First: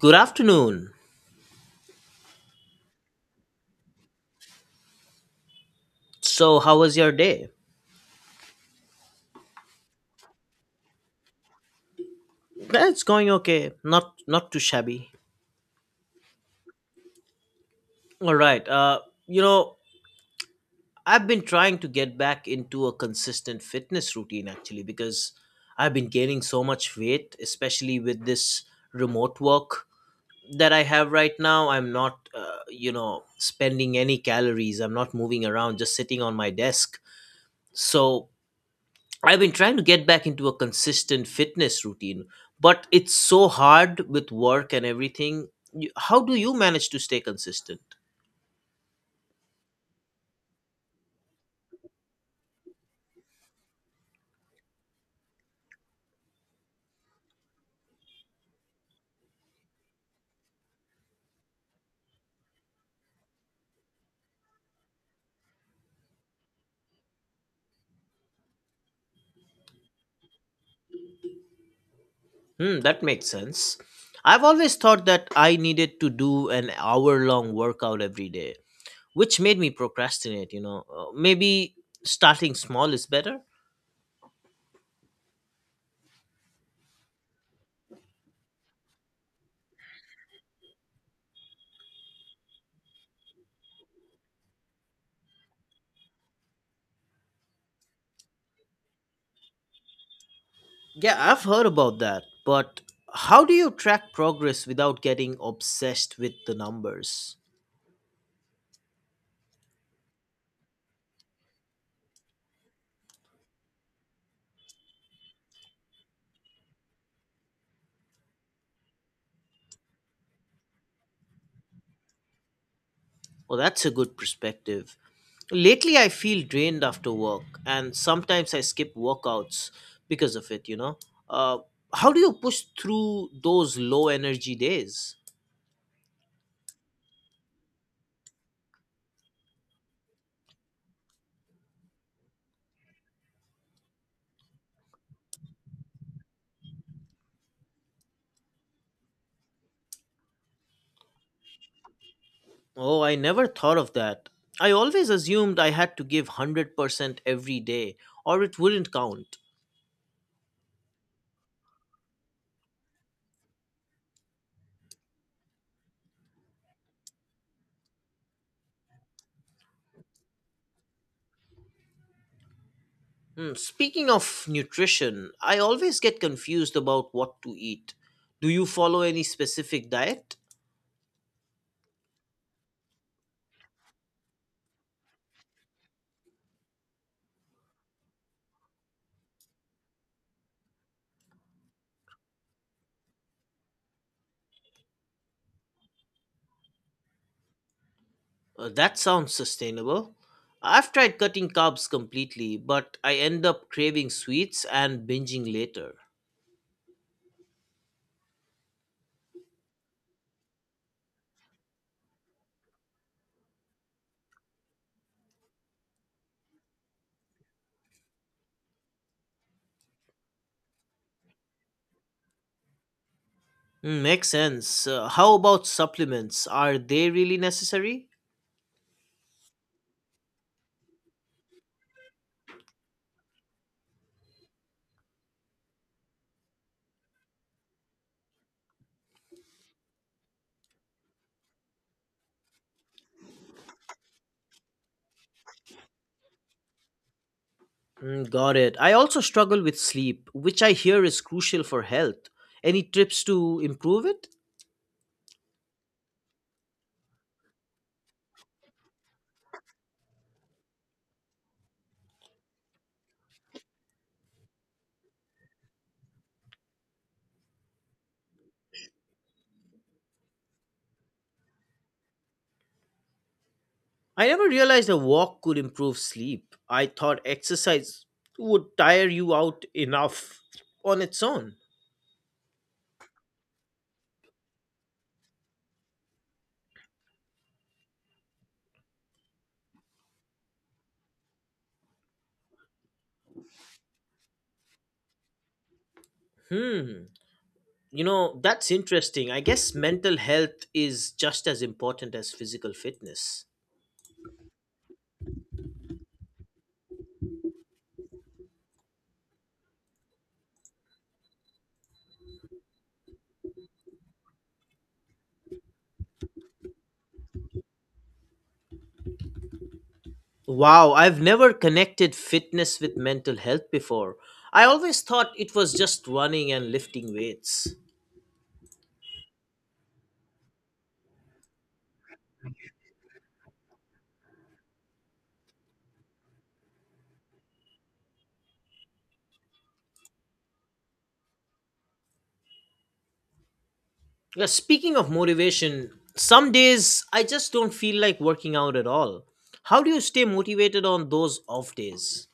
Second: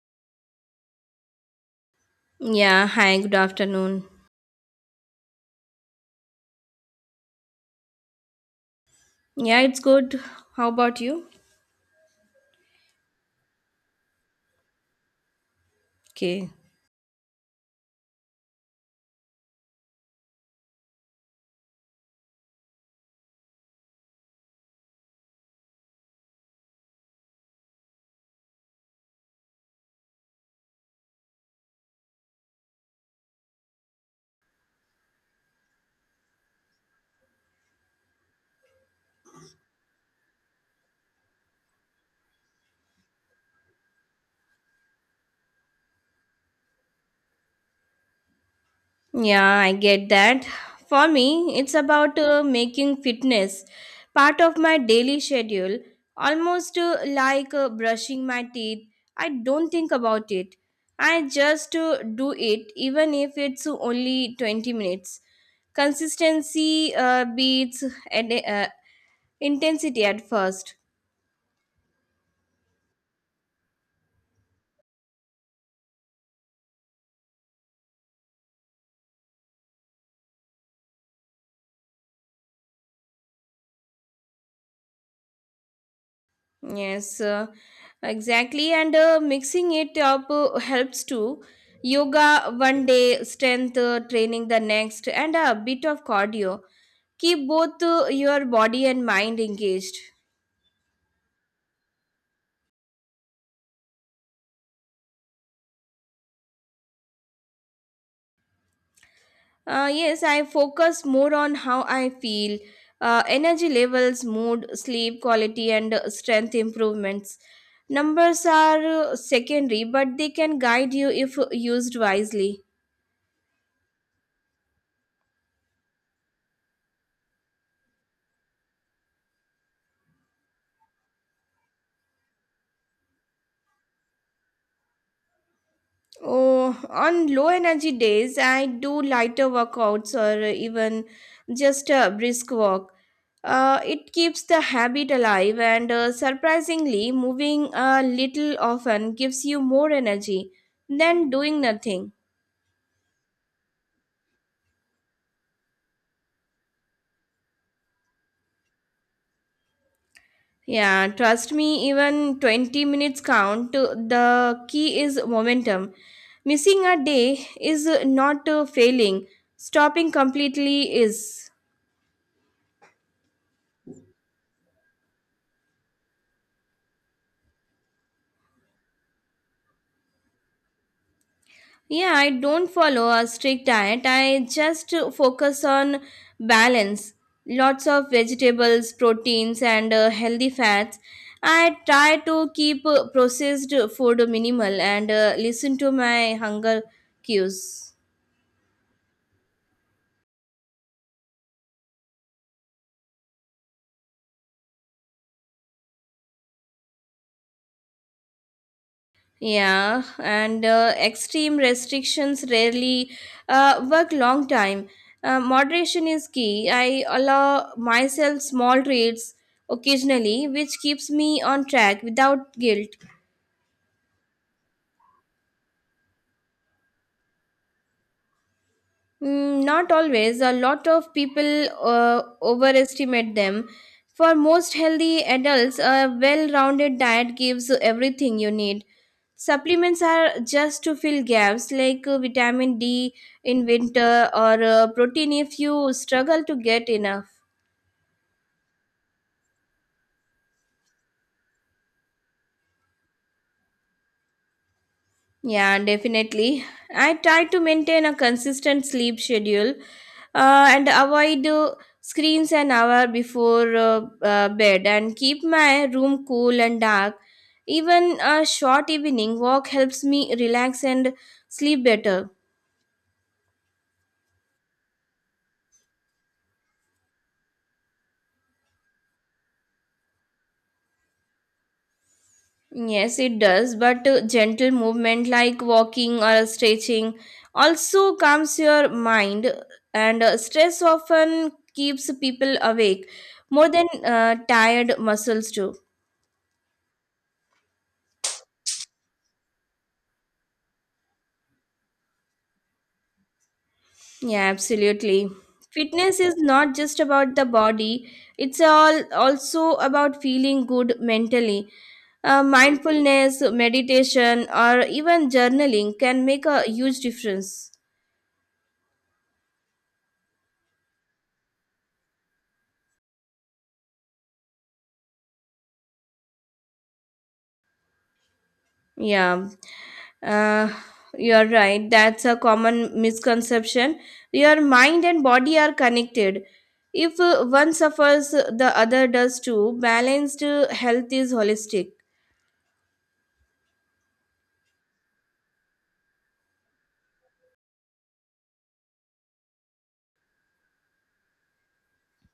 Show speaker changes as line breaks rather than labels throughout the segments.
Good afternoon.
Yeah, hi, good afternoon.
So, how was your day?
Yeah, it's good. How about you?
That's going okay. Not too shabby.
Okay.
All right. You know, I've been trying to get back into a consistent fitness routine actually because I've been gaining so much weight, especially with this remote work that I have right now. I'm not spending any calories. I'm not moving around, just sitting on my desk. So I've been trying to get back into a consistent fitness routine, but it's so hard with work and everything. How do you manage to stay consistent?
Yeah, I get that. For me, it's about making fitness part of my daily schedule, almost like brushing my teeth. I don't think about it. I just do it, even if it's only 20 minutes. Consistency beats ad- uh, intensity at first.
Hmm, that makes sense. I've always thought that I needed to do an hour long workout every day, which made me procrastinate, you know. Maybe starting small is better?
Yes, exactly. And mixing it up helps too. Yoga one day, strength training the next, and a bit of cardio. Keep both your body and mind engaged.
Yeah, I've heard about that, but how do you track progress without getting obsessed with the numbers?
Yes, I focus more on how I feel, energy levels, mood, sleep quality, and strength improvements. Numbers are secondary, but they can guide you if used wisely.
Well, that's a good perspective. Lately, I feel drained after work, and sometimes I skip workouts because of it, you know. Uh, how do you push through those low energy days?
Oh, on low energy days, I do lighter workouts or even just a brisk walk. It keeps the habit alive, and surprisingly, moving a little often gives you more energy than doing nothing.
Oh, I never thought of that. I always assumed I had to give 100% every day, or it wouldn't count.
Yeah, trust me, even 20 minutes count. The key is momentum. Missing a day is not failing, stopping completely is.
Hmm, speaking of nutrition, I always get confused about what to eat. Do you follow any specific diet?
Yeah, I don't follow a strict diet. I just focus on balance. Lots of vegetables, proteins, and healthy fats. I try to keep processed food minimal and listen to my hunger cues.
That sounds sustainable. I've tried cutting carbs completely, but I end up craving sweets and binging later.
Yeah, and extreme restrictions rarely work long time. Moderation is key. I allow myself small treats occasionally, which keeps me on track without guilt.
Mm, makes sense. How about supplements? Are they really necessary?
Mm, not always. A lot of people overestimate them. For most healthy adults, a well rounded diet gives you everything you need. Supplements are just to fill gaps like vitamin D in winter or protein if you struggle to get enough.
Mm, got it. I also struggle with sleep, which I hear is crucial for health. Any tips to improve it?
Yeah, definitely. I try to maintain a consistent sleep schedule and avoid screens an hour before bed and keep my room cool and dark. Even a short evening walk helps me relax and sleep better.
I never realized a walk could improve sleep. I thought exercise would tire you out enough on its own.
Yes, it does, but gentle movement like walking or stretching also calms your mind, and stress often keeps people awake more than tired muscles do.
Hmm. You know, that's interesting. I guess mental health is just as important as physical fitness.
Yeah, absolutely. Fitness is not just about the body, it's all also about feeling good mentally. Mindfulness, meditation, or even journaling can make a huge difference.
Wow, I've never connected fitness with mental health before. I always thought it was just running and lifting weights.
Yeah, uh, you're right. That's a common misconception. Your mind and body are connected. If one suffers, the other does too. Balanced health is holistic.
Yeah, speaking of motivation, some days I just don't feel like working out at all. How do you stay motivated on those off days?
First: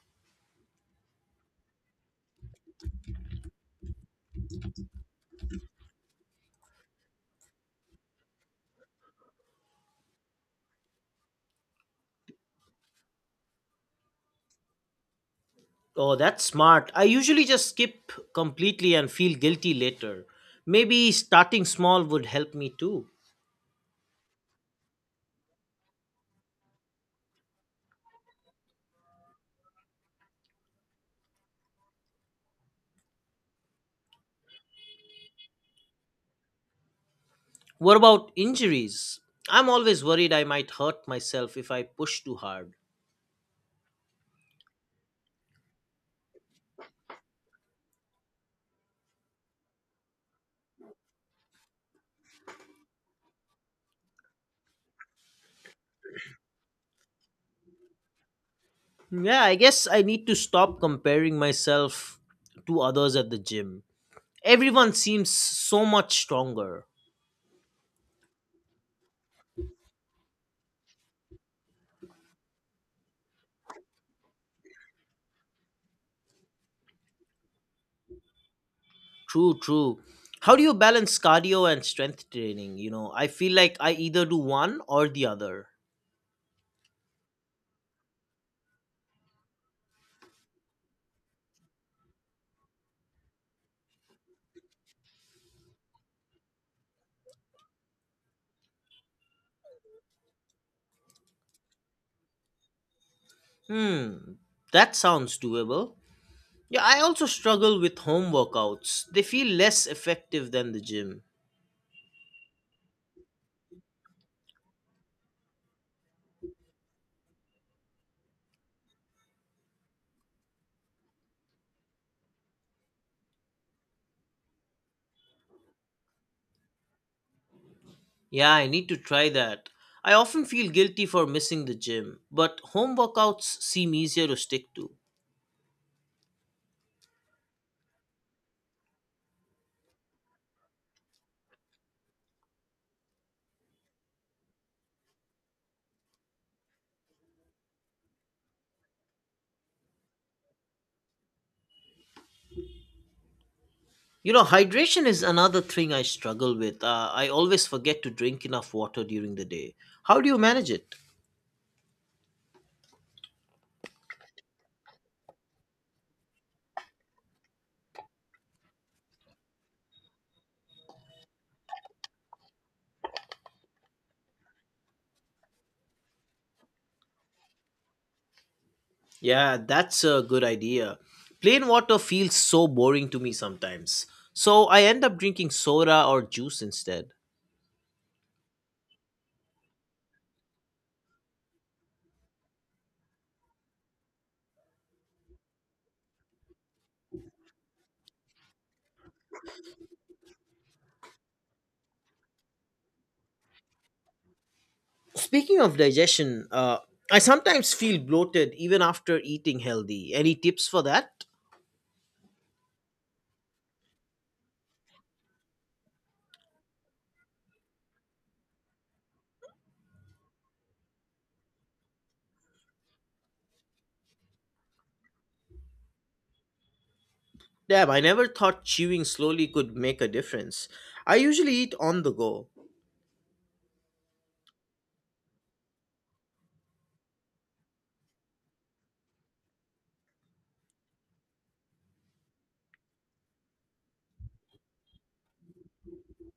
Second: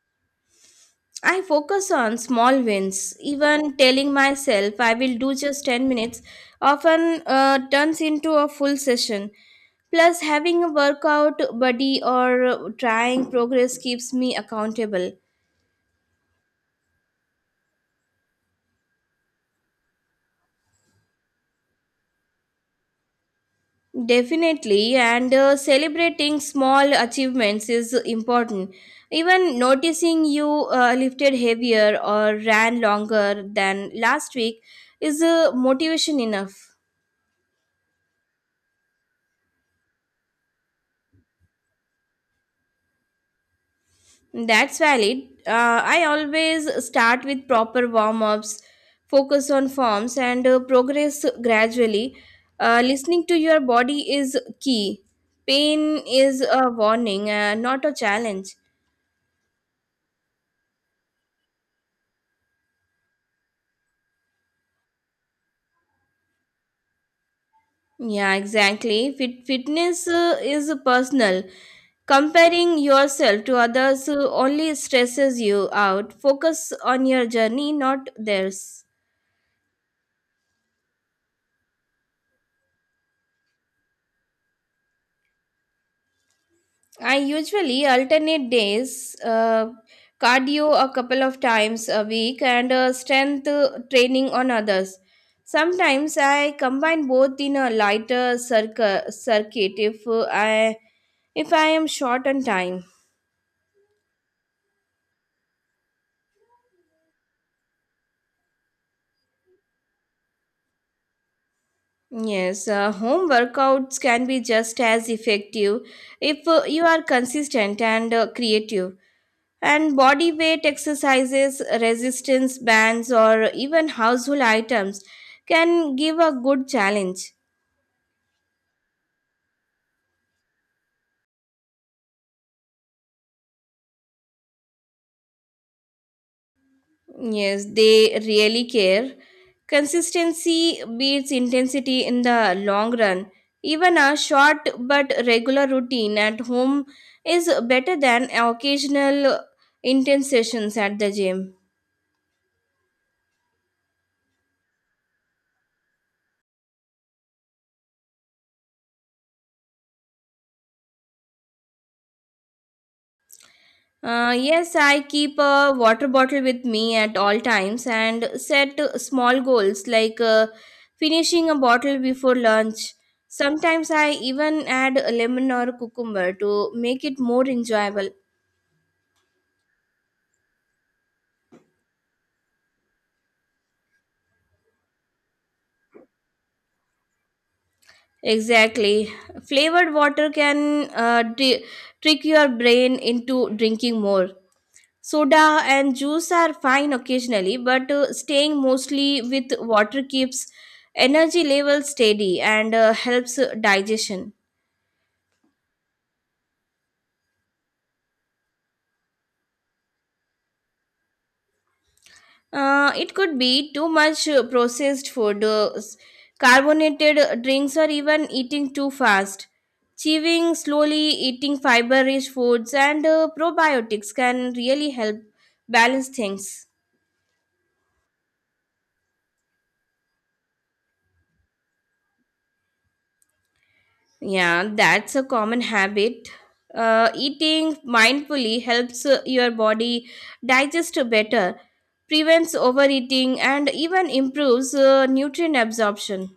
I focus on small wins. Even telling myself I will do just 10 minutes often turns into a full session. Plus, having a workout buddy or trying progress keeps me accountable.
Oh, that's smart. I usually just skip completely and feel guilty later. Maybe starting small would help me too.
Definitely, and celebrating small achievements is important. Even noticing you lifted heavier or ran longer than last week is a motivation enough.
What about injuries? I'm always worried I might hurt myself if I push too hard.
That's valid. I always start with proper warm ups, focus on forms, and progress gradually. Listening to your body is key. Pain is a warning, not a challenge.
Yeah, I guess I need to stop comparing myself to others at the gym. Everyone seems so much stronger.
Yeah, exactly. Fitness is personal. Comparing yourself to others only stresses you out. Focus on your journey, not theirs.
True, true. How do you balance cardio and strength training? You know, I feel like I either do one or the other.
I usually alternate days, cardio a couple of times a week, and strength training on others. Sometimes I combine both in a lighter circuit if I if I am short on time.
Hmm, that sounds doable. Yeah, I also struggle with home workouts. They feel less effective than the gym.
Yes, home workouts can be just as effective if you are consistent and creative. And body weight exercises, resistance bands, or even household items can give a good challenge.
Yeah, I need to try that. I often feel guilty for missing the gym, but home workouts seem easier to stick to.
Yes, they really care. Consistency beats intensity in the long run. Even a short but regular routine at home is better than occasional intense sessions at the gym.
You know, hydration is another thing I struggle with. I always forget to drink enough water during the day. How do you manage it?
Yes, I keep a water bottle with me at all times and set small goals like finishing a bottle before lunch. Sometimes I even add a lemon or cucumber to make it more enjoyable.
Yeah, that's a good idea. Plain water feels so boring to me sometimes, so I end up drinking soda or juice instead.
Exactly. Flavored water can trick your brain into drinking more. Soda and juice are fine occasionally, but staying mostly with water keeps energy levels steady and helps digestion.
Speaking of digestion, I sometimes feel bloated even after eating healthy. Any tips for that?
It could be too much processed food, carbonated drinks, or even eating too fast. Chewing slowly, eating fiber rich foods, and probiotics can really help balance things.
Damn, I never thought chewing slowly could make a difference. I usually eat on the go.
Yeah, that's a common habit. Eating mindfully helps your body digest better, prevents overeating, and even improves nutrient absorption.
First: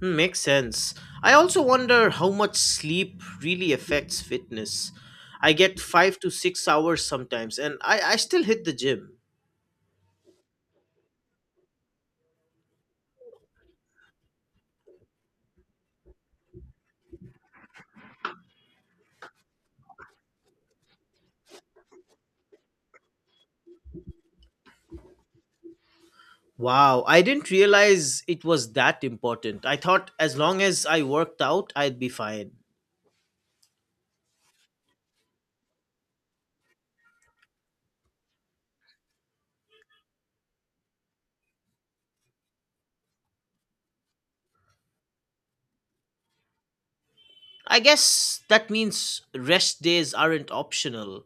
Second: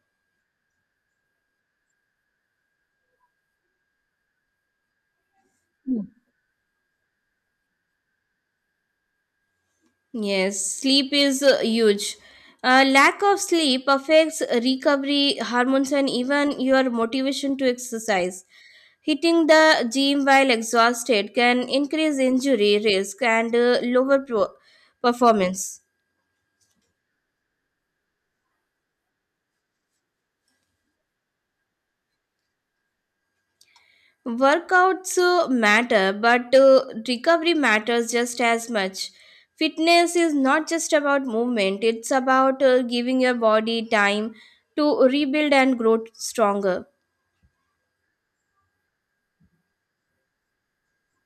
Hmm, makes sense. I also wonder how much sleep really affects fitness. I get
Hmm.
5 to 6 hours sometimes, and I still hit the gym.
Yes, sleep is huge. Lack of sleep affects recovery hormones and even your motivation to exercise. Hitting the gym while exhausted can increase injury risk and lower performance.
Wow, I didn't realize it was that important. I thought as long as I worked out, I'd be fine.
Workouts matter, but recovery matters just as much. Fitness is not just about movement, it's about giving your body time to rebuild and grow stronger.
I guess that means rest days aren't optional.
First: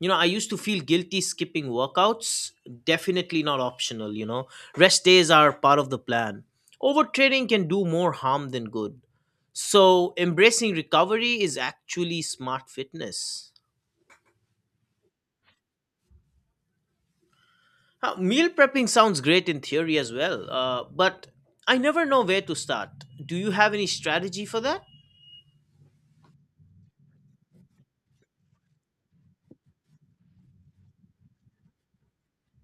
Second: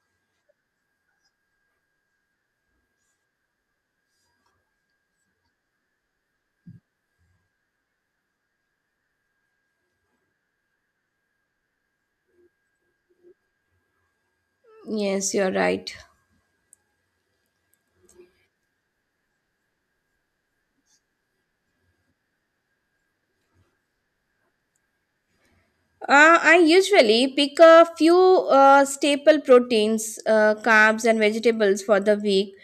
You know, I used to feel guilty skipping workouts. Definitely not optional, you know. Rest days are part of the plan. Overtraining can do more harm than good. So, embracing recovery is actually smart fitness.
Yes, you're right.
Meal prepping sounds great in theory as well, but I never know where to start. Do you have any strategy for that?
I usually pick a few staple proteins, carbs, and vegetables for the week.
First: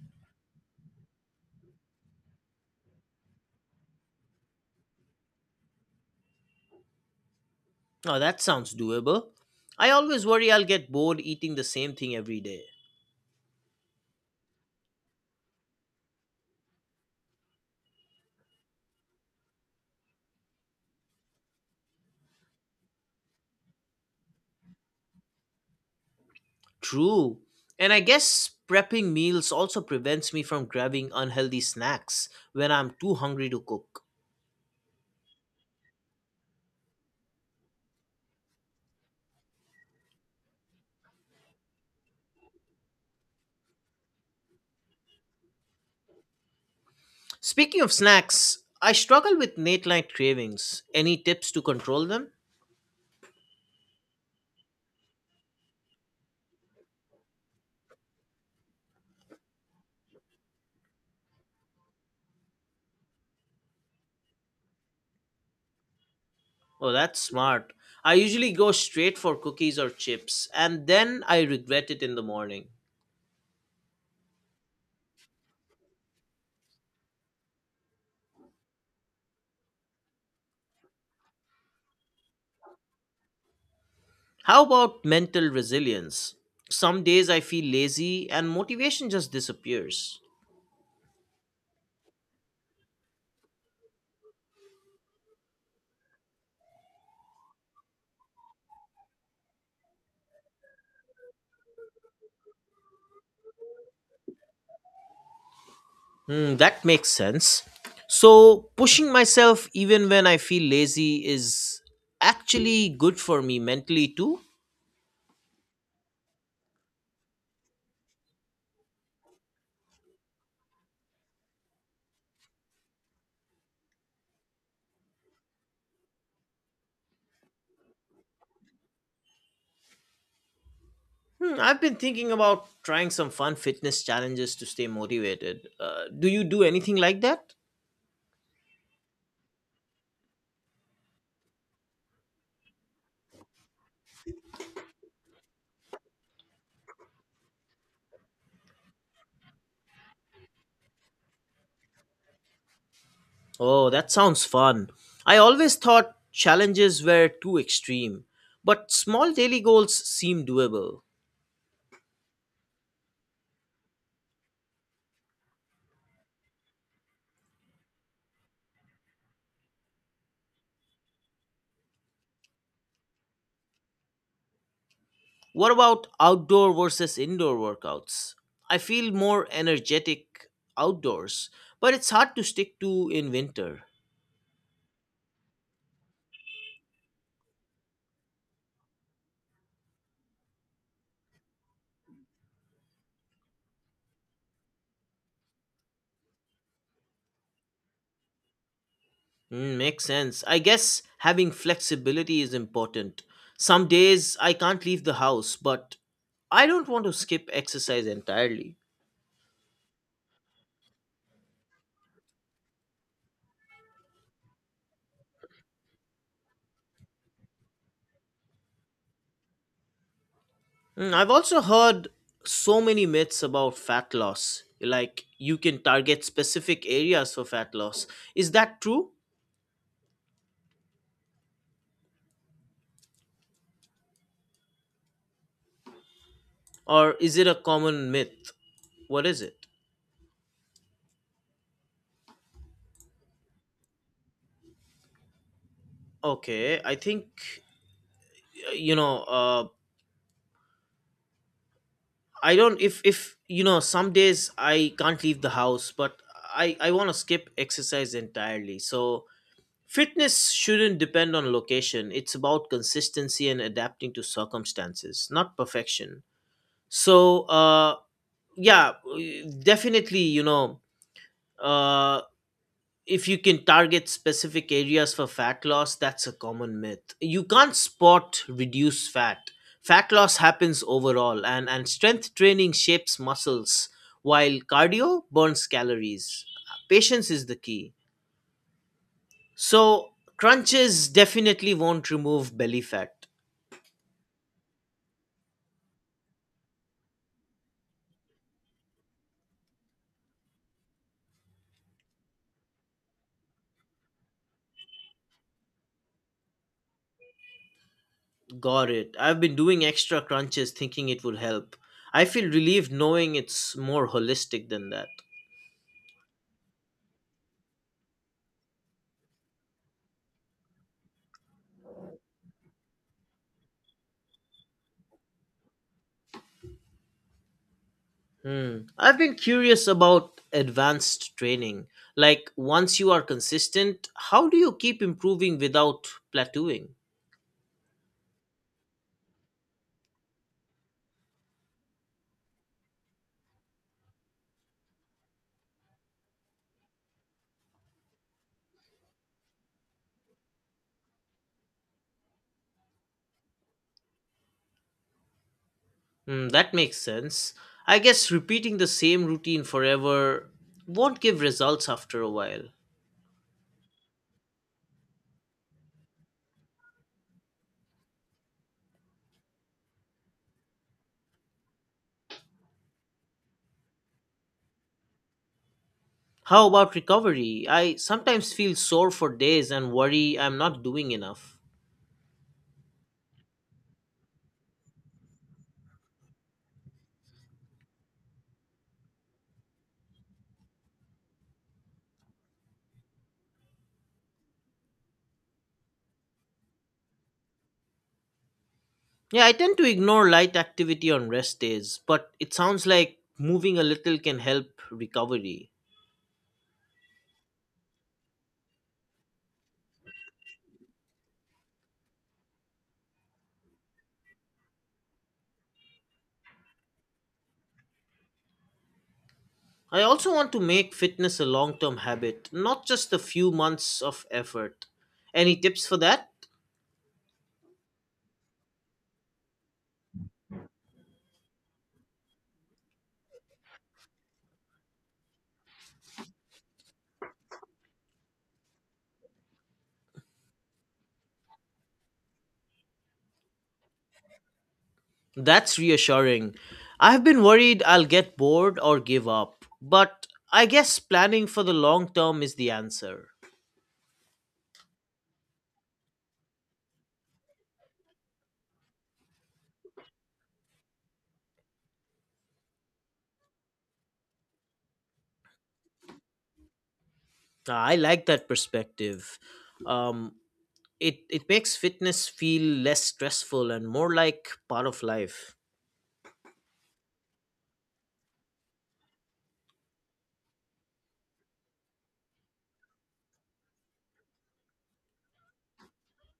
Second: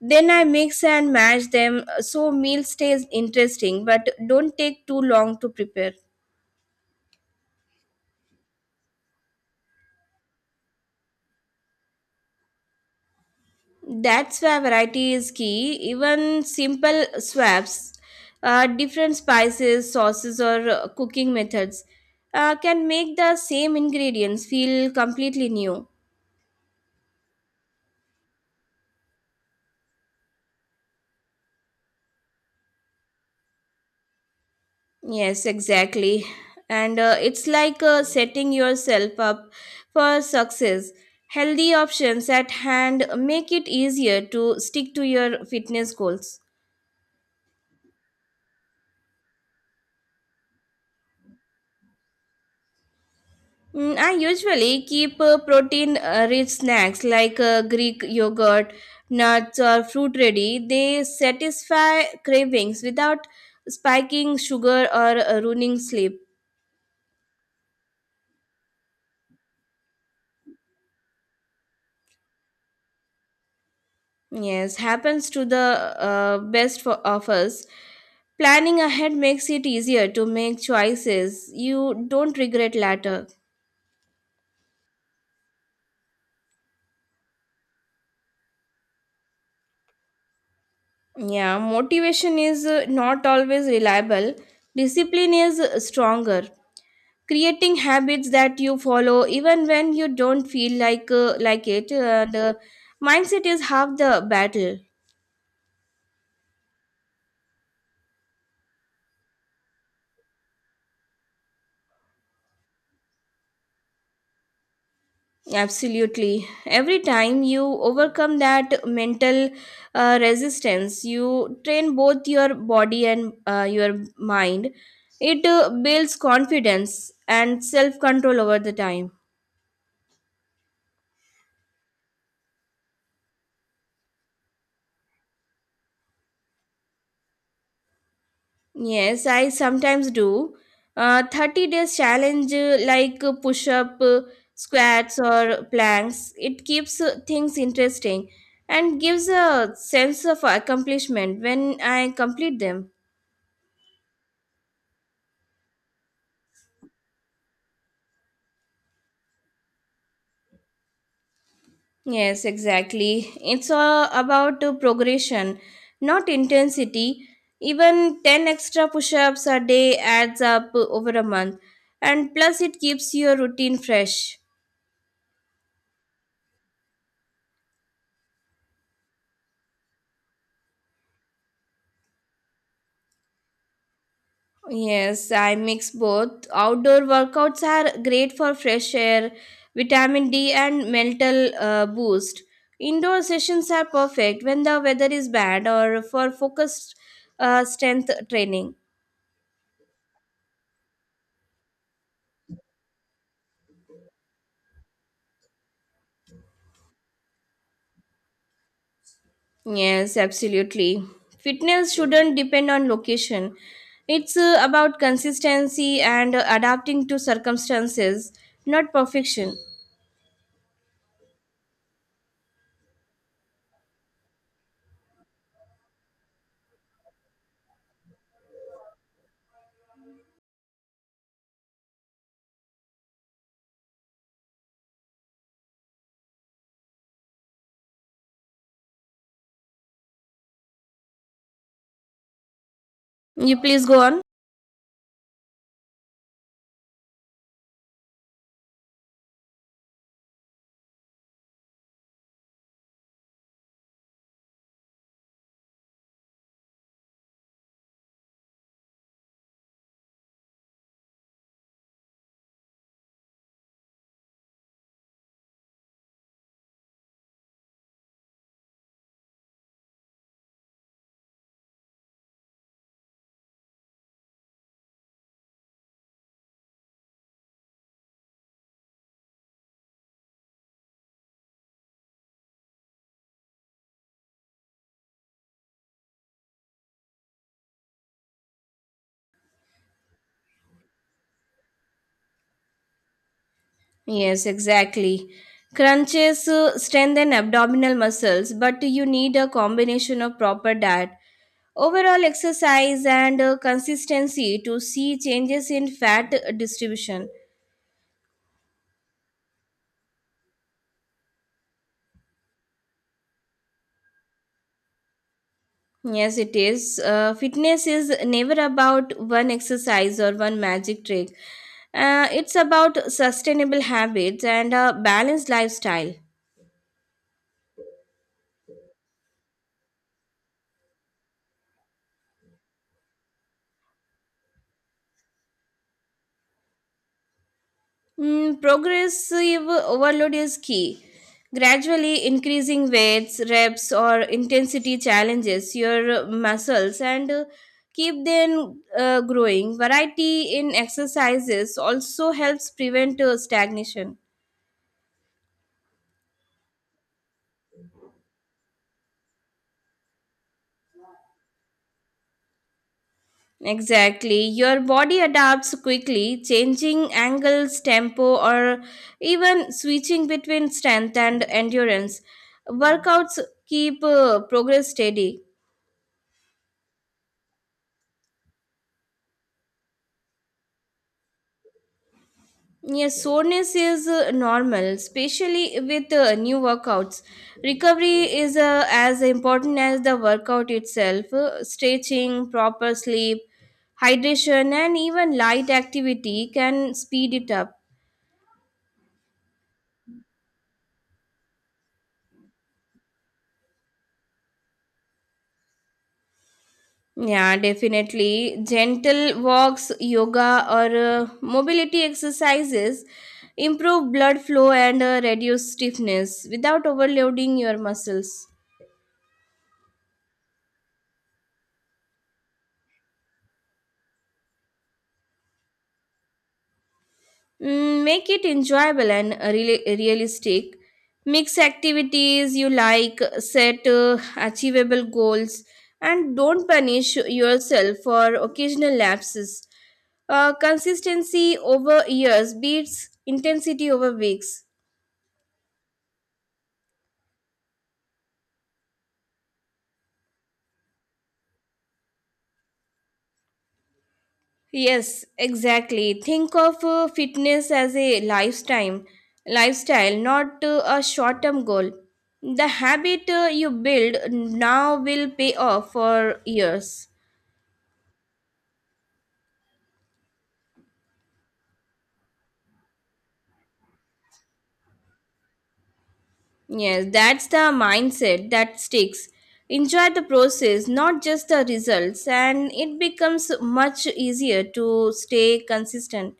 Then I mix and match them so meal stays interesting but don't take too long to prepare.
Oh, that sounds doable. I always worry I'll get bored eating the same thing every day.
That's why variety is key. Even simple swaps, different spices, sauces, or cooking methods can make the same ingredients feel completely new.
True. And I guess prepping meals also prevents me from grabbing unhealthy snacks when I'm too hungry to cook.
Yes, exactly. And it's like setting yourself up for success. Healthy options at hand make it easier to stick to your fitness goals.
Speaking of snacks, I struggle with late night cravings. Any tips to control them?
Mm, I usually keep protein rich snacks like Greek yogurt, nuts, or fruit ready. They satisfy cravings without spiking sugar or ruining sleep.
Oh, that's smart. I usually go straight for cookies or chips, and then I regret it in the morning.
Yes, happens to the best for of us. Planning ahead makes it easier to make choices you don't regret later.
How about mental resilience? Some days I feel lazy and motivation just disappears.
Yeah, motivation is not always reliable, discipline is stronger. Creating habits that you follow even when you don't feel like it, the mindset is half the battle.
Hmm, that makes sense. So, pushing myself even when I feel lazy is actually good for me mentally too.
Absolutely, every time you overcome that mental resistance, you train both your body and your mind. It builds confidence and self control over the time.
Hmm, I've been thinking about trying some fun fitness challenges to stay motivated. Do you do anything like that?
Yes, I sometimes do. 30 days challenge like push up, squats, or planks. It keeps things interesting and gives a sense of accomplishment when I complete them.
Oh, that sounds fun. I always thought challenges were too extreme, but small daily goals seem doable.
Yes, exactly. It's all about progression, not intensity. Even 10 extra push ups a day adds up over a month, and plus, it keeps your routine fresh.
What about outdoor versus indoor workouts? I feel more energetic outdoors, but it's hard to stick to in winter.
Yes, I mix both. Outdoor workouts are great for fresh air, vitamin D, and mental boost. Indoor sessions are perfect when the weather is bad or for focused strength training.
Mm, makes sense. I guess having flexibility is important. Some days I can't leave the house, but I don't want to skip exercise entirely.
Yes, absolutely. Fitness shouldn't depend on location. It's about consistency and adapting to circumstances, not perfection.
Mm, I've also heard so many myths about fat loss. Like you can target specific areas for fat loss. Is that true? Or is it a common myth? What is it?
You please go on.
Okay, I think uh, you know uh, I don't if you know some days I can't leave the house but I want to skip exercise entirely so fitness shouldn't depend on location it's about consistency and adapting to circumstances not perfection so yeah definitely you know uh if you can target specific areas for fat loss, that's a common myth. You can't spot reduce fat. Fat loss happens overall, and strength training shapes muscles, while cardio burns calories. Patience is the key. So, crunches definitely won't remove belly fat.
Yes, exactly. Crunches strengthen abdominal muscles, but you need a combination of proper diet, overall exercise, and consistency to see changes in fat distribution.
Got it. I've been doing extra crunches thinking it would help. I feel relieved knowing it's more holistic than that.
Yes, it is. Fitness is never about one exercise or one magic trick. It's about sustainable habits and a balanced lifestyle.
Hmm. I've been curious about advanced training. Like, once you are consistent, how do you keep improving without plateauing?
Mm, progressive overload is key. Gradually increasing weights, reps, or intensity challenges your muscles and keep them growing. Variety in exercises also helps prevent stagnation.
Hmm, that makes sense. I guess repeating the same routine forever won't give results after a while.
Exactly. Your body adapts quickly, changing angles, tempo, or even switching between strength and endurance. Workouts keep progress steady.
How about recovery? I sometimes feel sore for days and worry I'm not doing enough.
Yes, soreness is normal, especially with new workouts. Recovery is as important as the workout itself. Stretching, proper sleep, hydration, and even light activity can speed it up.
Yeah, I tend to ignore light activity on rest days, but it sounds like moving a little can help recovery.
Yeah, definitely. Gentle walks, yoga, or mobility exercises improve blood flow and reduce stiffness without overloading your muscles.
I also want to make fitness a long term habit, not just a few months of effort. Any tips for that?
Mm, make it enjoyable and realistic. Mix activities you like, set achievable goals, and don't punish yourself for occasional lapses. Consistency over years beats intensity over weeks.
That's reassuring. I've been worried I'll get bored or give up, but I guess planning for the long term is the answer.
Yes, exactly. Think of fitness as a lifetime, lifestyle, not a short-term goal. The habit you build now will pay off for years.
I like that perspective. Um, it makes fitness feel less stressful and more like part of life.
Yes, that's the mindset that sticks. Enjoy the process, not just the results, and it becomes much easier to stay consistent.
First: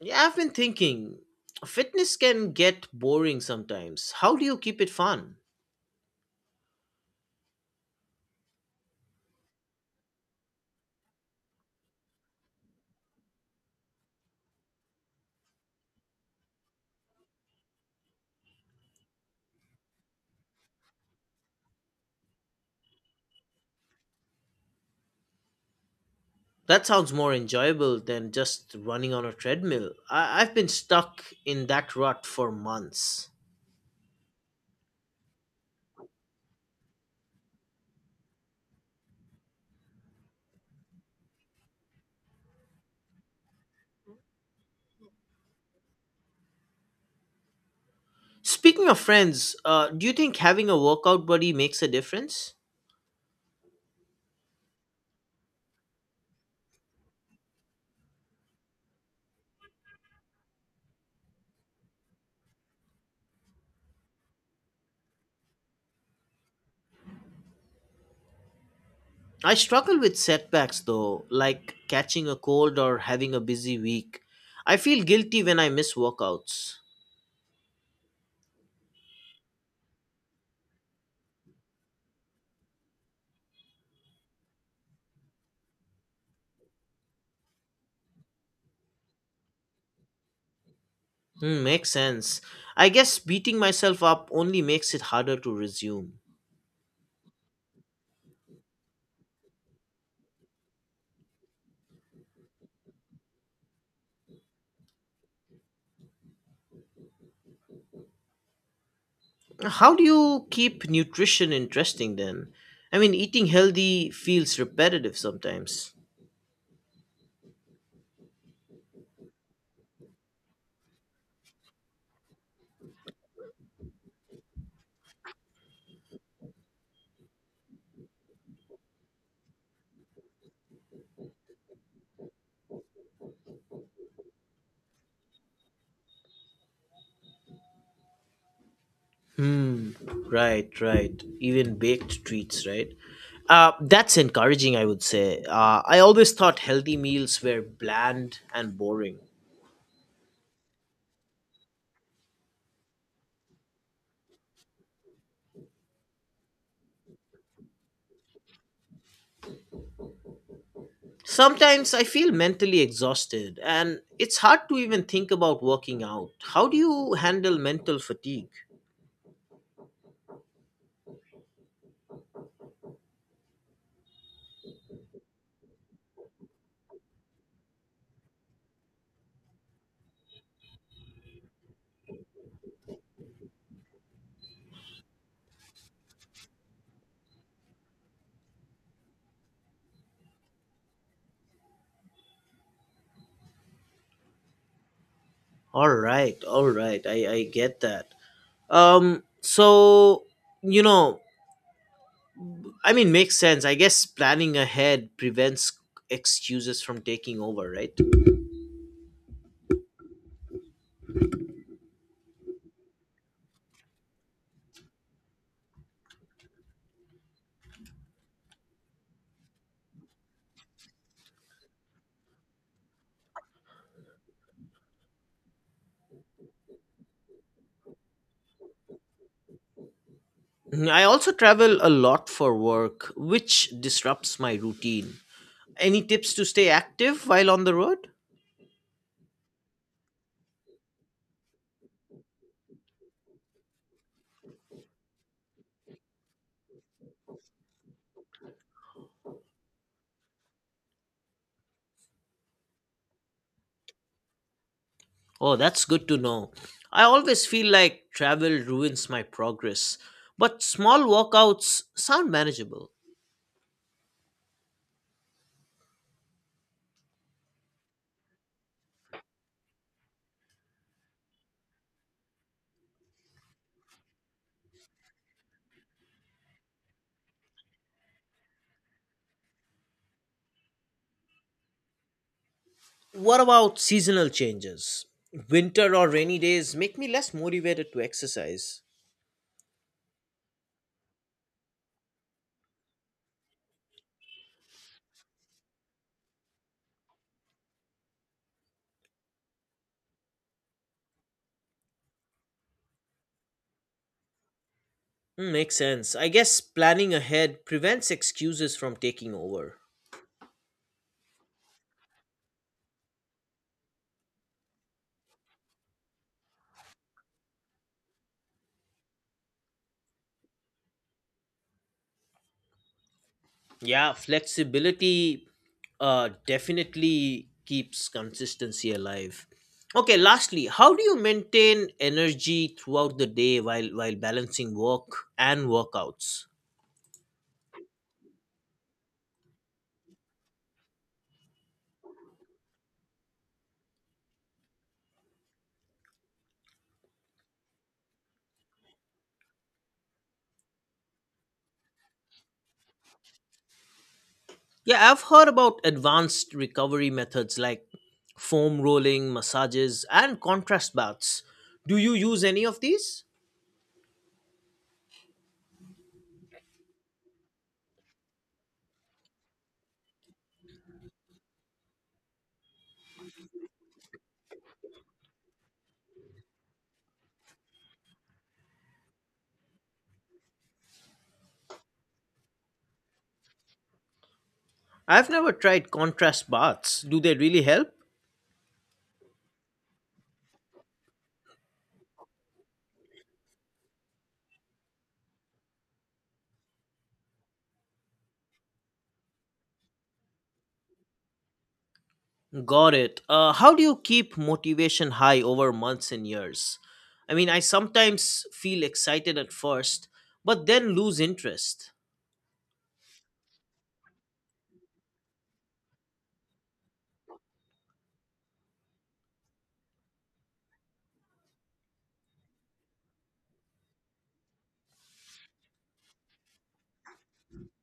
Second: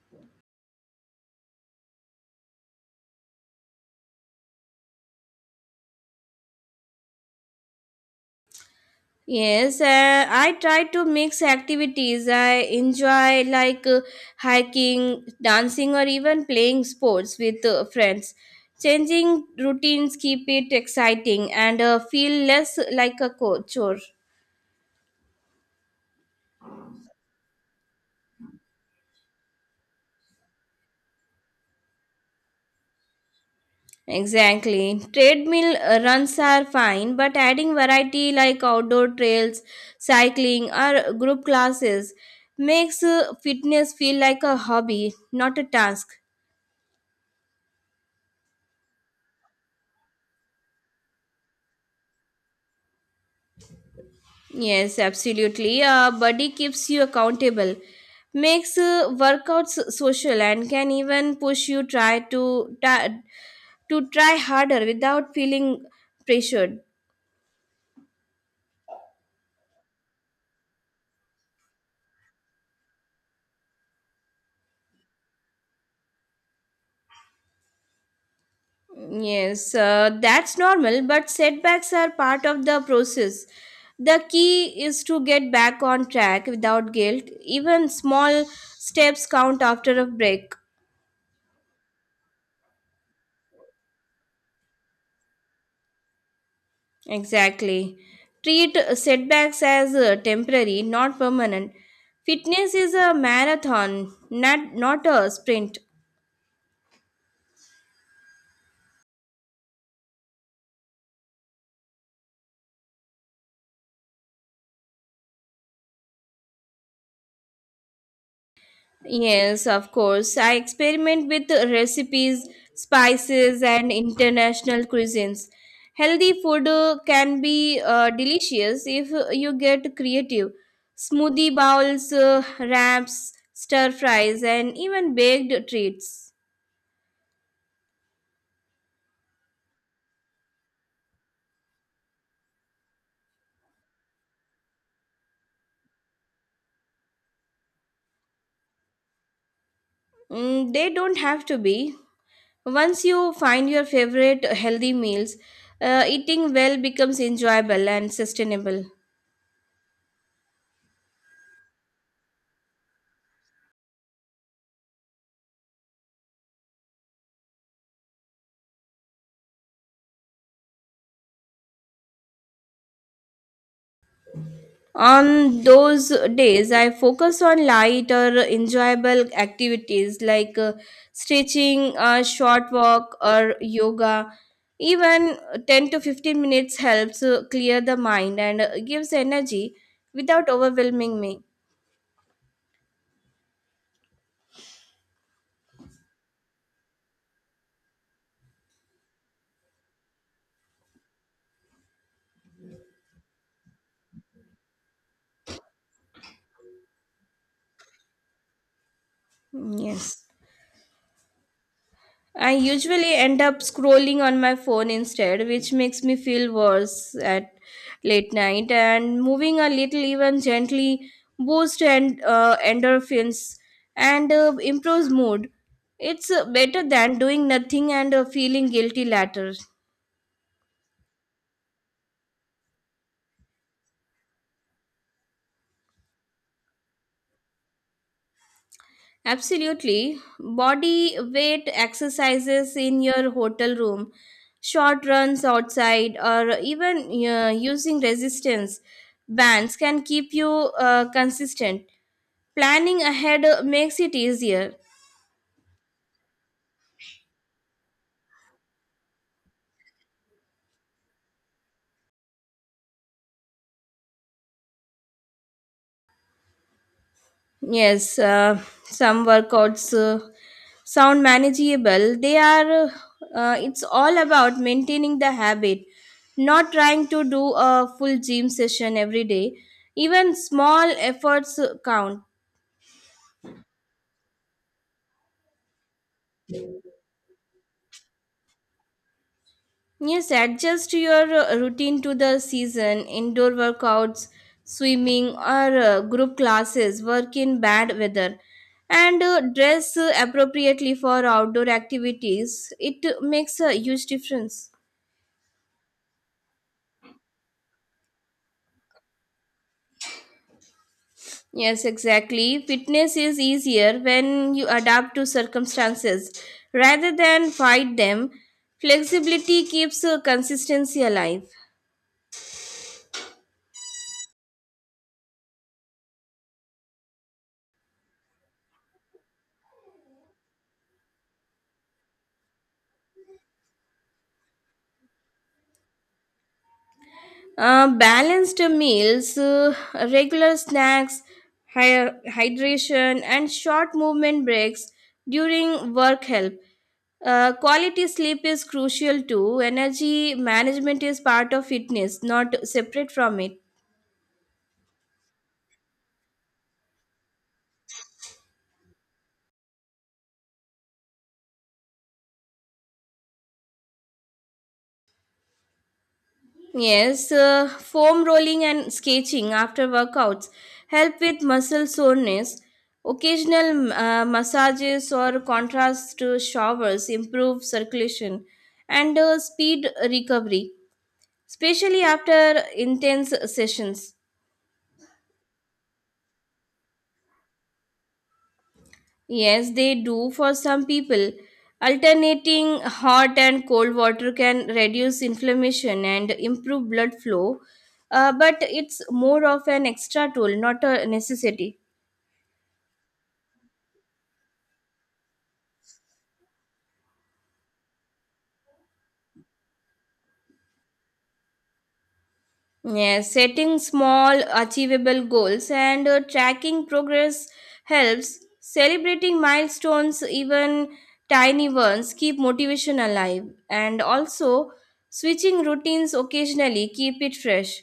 Yeah, I've been thinking fitness can get boring sometimes. How do you keep it fun?
Yes, I try to mix activities I enjoy, like hiking, dancing, or even playing sports with friends. Changing routines keep it exciting and feel less like a chore.
That sounds more enjoyable than just running on a treadmill. I've been stuck in that rut for months.
Exactly. Treadmill runs are fine, but adding variety like outdoor trails, cycling, or group classes makes fitness feel like a hobby, not a task.
Speaking of friends, do you think having a workout buddy makes a difference?
Yes, absolutely. A buddy keeps you accountable, makes workouts social, and can even push you try to try harder without feeling pressured.
I struggle with setbacks though, like catching a cold or having a busy week. I feel guilty when I miss workouts.
Yes, that's normal, but setbacks are part of the process. The key is to get back on track without guilt. Even small steps count after a break.
Hmm, makes sense. I guess beating myself up only makes it harder to resume.
Exactly. Treat setbacks as temporary, not permanent. Fitness is a marathon, not a sprint.
How do you keep nutrition interesting then? I mean, eating healthy feels repetitive sometimes.
Yes, of course. I experiment with recipes, spices, and international cuisines. Healthy food can be delicious if you get creative. Smoothie bowls, wraps, stir fries, and even baked treats.
Hmm. Right, right. Even baked treats, right? That's encouraging, I would say. I always thought healthy meals were bland and boring.
Mm, they don't have to be. Once you find your favorite healthy meals, eating well becomes enjoyable and sustainable.
Sometimes I feel mentally exhausted, and it's hard to even think about working out. How do you handle mental fatigue?
On those days, I focus on light or enjoyable activities like stretching, a short walk, or yoga. Even 10 to 15 minutes helps clear the mind and gives energy without overwhelming me.
All right, all right. I get that. Um, so you know, Makes sense. I guess planning ahead prevents excuses from taking over, right?
Mm, yes. I usually end up scrolling on my phone instead, which makes me feel worse at late night. And moving a little, even gently, boosts and endorphins and improves mood. It's better than doing nothing and feeling guilty later.
Mm, I also travel a lot for work, which disrupts my routine. Any tips to stay active while on the road?
Absolutely. Body weight exercises in your hotel room, short runs outside, or even using resistance bands can keep you consistent. Planning ahead makes it easier.
Oh, that's good to know. I always feel like travel ruins my progress, but small walkouts sound manageable.
Yes, some workouts sound manageable. They are, it's all about maintaining the habit, not trying to do a full gym session every day. Even small efforts count.
What about seasonal changes? Winter or rainy days make me less motivated to exercise.
Yes, adjust your routine to the season. Indoor workouts, swimming, or group classes work in bad weather. And dress appropriately for outdoor activities. It makes a huge difference.
Mm, makes sense. I guess planning ahead prevents excuses from taking over.
Yes, exactly. Fitness is easier when you adapt to circumstances rather than fight them. Flexibility keeps consistency alive.
Yeah, flexibility definitely keeps consistency alive. Okay, lastly, how do you maintain energy throughout the day while balancing work and workouts?
Balanced meals, regular snacks, hydration, and short movement breaks during work help. Quality sleep is crucial too. Energy management is part of fitness, not separate from it.
Yeah, I've heard about advanced recovery methods like foam rolling, massages, and contrast baths. Do you use any of these?
Yes, foam rolling and sketching after workouts help with muscle soreness. Occasional massages or contrast showers improve circulation and speed recovery, especially after intense sessions.
I've never tried contrast baths. Do they really help?
Yes, they do for some people. Alternating hot and cold water can reduce inflammation and improve blood flow, but it's more of an extra tool, not a necessity.
Got it. How do you keep motivation high over months and years? I mean, I sometimes feel excited at first, but then lose interest.
Yeah, setting small, achievable goals and tracking progress helps. Celebrating milestones, even tiny ones, keep motivation alive. And also, switching routines occasionally keep it fresh.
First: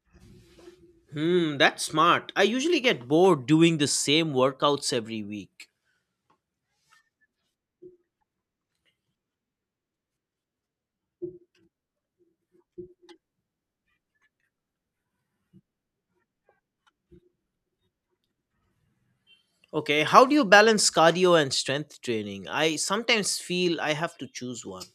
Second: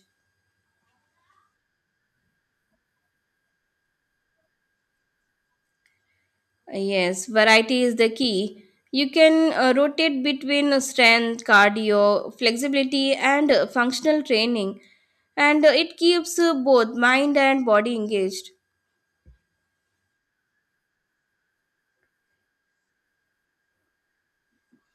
Hmm, that's smart. I usually get bored doing the same workouts every week.
Yes, variety is the key. You can rotate between strength, cardio, flexibility, and functional training, and it keeps both mind and body engaged.
Okay, how do you balance cardio and strength training? I sometimes feel I have to choose one.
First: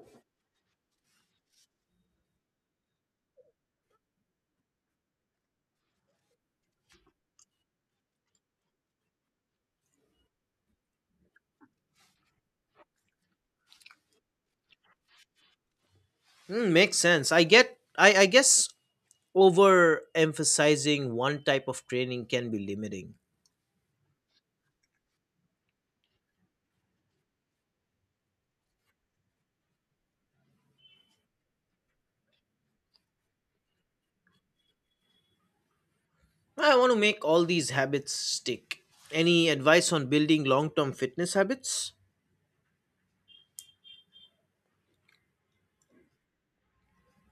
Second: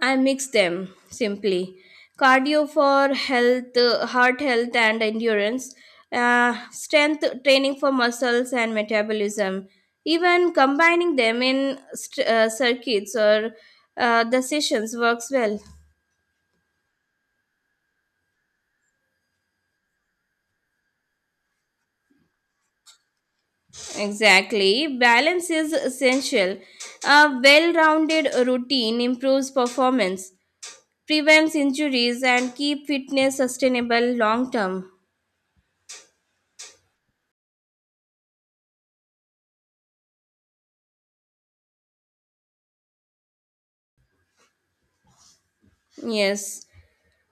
I mix them simply. Cardio for health, heart health and endurance. Strength training for muscles and metabolism. Even combining them in circuits or the sessions works well.
Hmm, makes sense. I guess overemphasizing one type of training can be limiting.
Exactly. Balance is essential. A well rounded routine improves performance, prevents injuries, and keep fitness sustainable long term.
I want to make all these habits stick. Any advice on building long term fitness habits?
Yes.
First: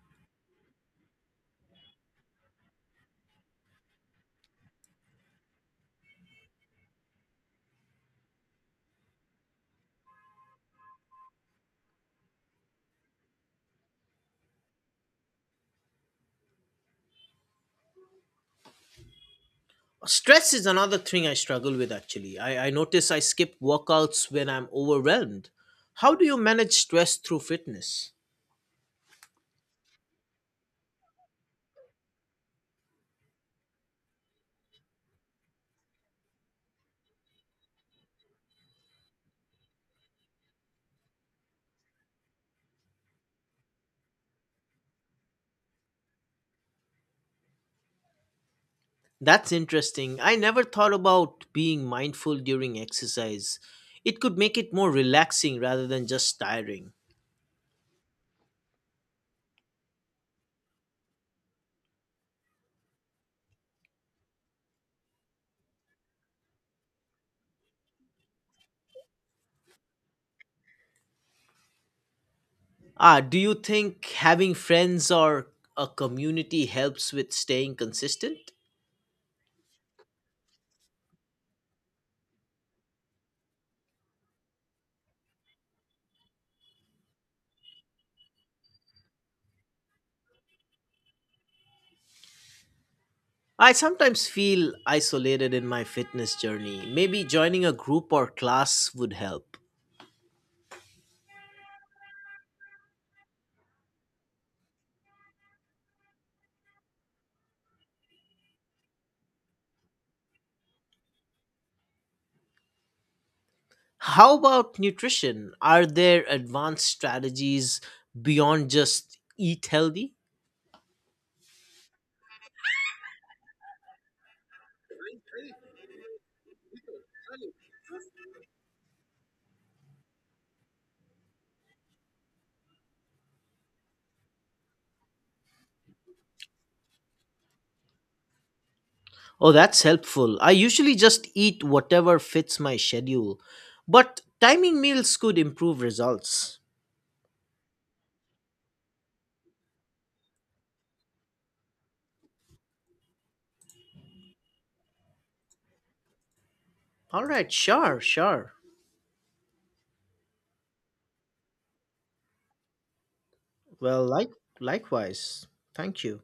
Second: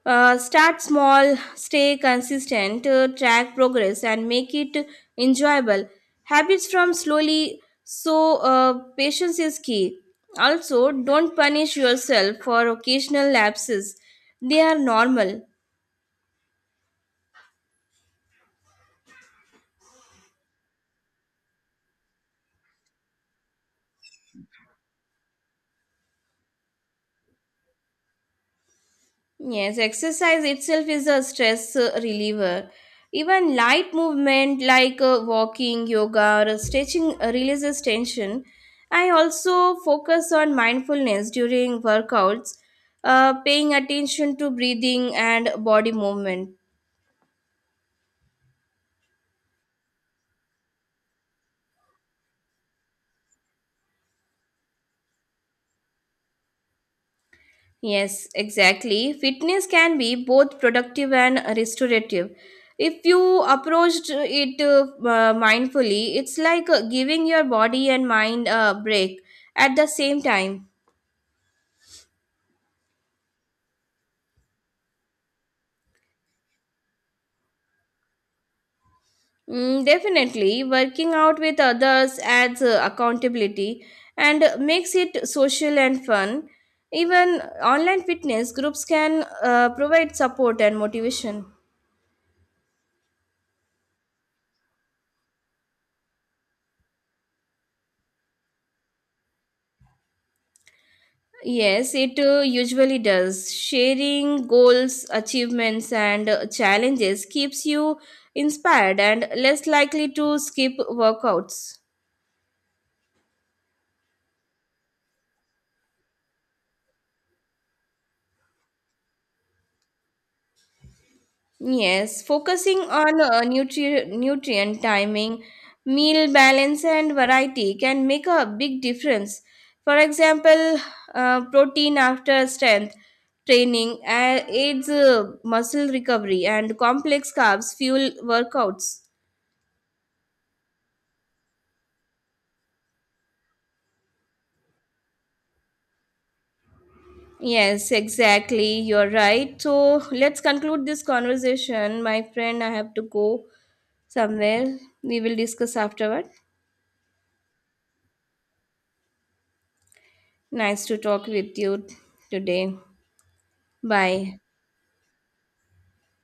Start small, stay consistent, track progress, and make it enjoyable. Habits from slowly, so patience is key. Also, don't punish yourself for occasional lapses, they are normal.
Stress is another thing I struggle with actually. I notice I skip workouts when I'm overwhelmed. How do you manage stress through fitness?
Yes, exercise itself is a stress reliever. Even light movement like walking, yoga, or stretching releases tension. I also focus on mindfulness during workouts, paying attention to breathing and body movement.
That's interesting. I never thought about being mindful during exercise. It could make it more relaxing rather than just tiring.
Yes, exactly. Fitness can be both productive and restorative. If you approached it mindfully, it's like giving your body and mind a break at the same time.
Ah, do you think having friends or a community helps with staying consistent?
Mm, definitely, working out with others adds accountability and makes it social and fun. Even online fitness groups can provide support and motivation.
I sometimes feel isolated in my fitness journey. Maybe joining a group or class would help.
Yes, it usually does. Sharing goals, achievements, and challenges keeps you inspired and less likely to skip workouts.
How about nutrition? Are there advanced strategies beyond just eat healthy?
Yes, focusing on nutrient timing, meal balance, and variety can make a big difference. For example, protein after strength training aids muscle recovery, and complex carbs fuel workouts.
Oh, that's helpful. I usually just eat whatever fits my schedule, but timing meals could improve results.
Yes, exactly. You're right. So let's conclude this conversation. My friend, I have to go somewhere. We will discuss afterward.
All right, sure, sure.
Nice to talk with you today.
Well, like
Bye.
likewise. Thank you.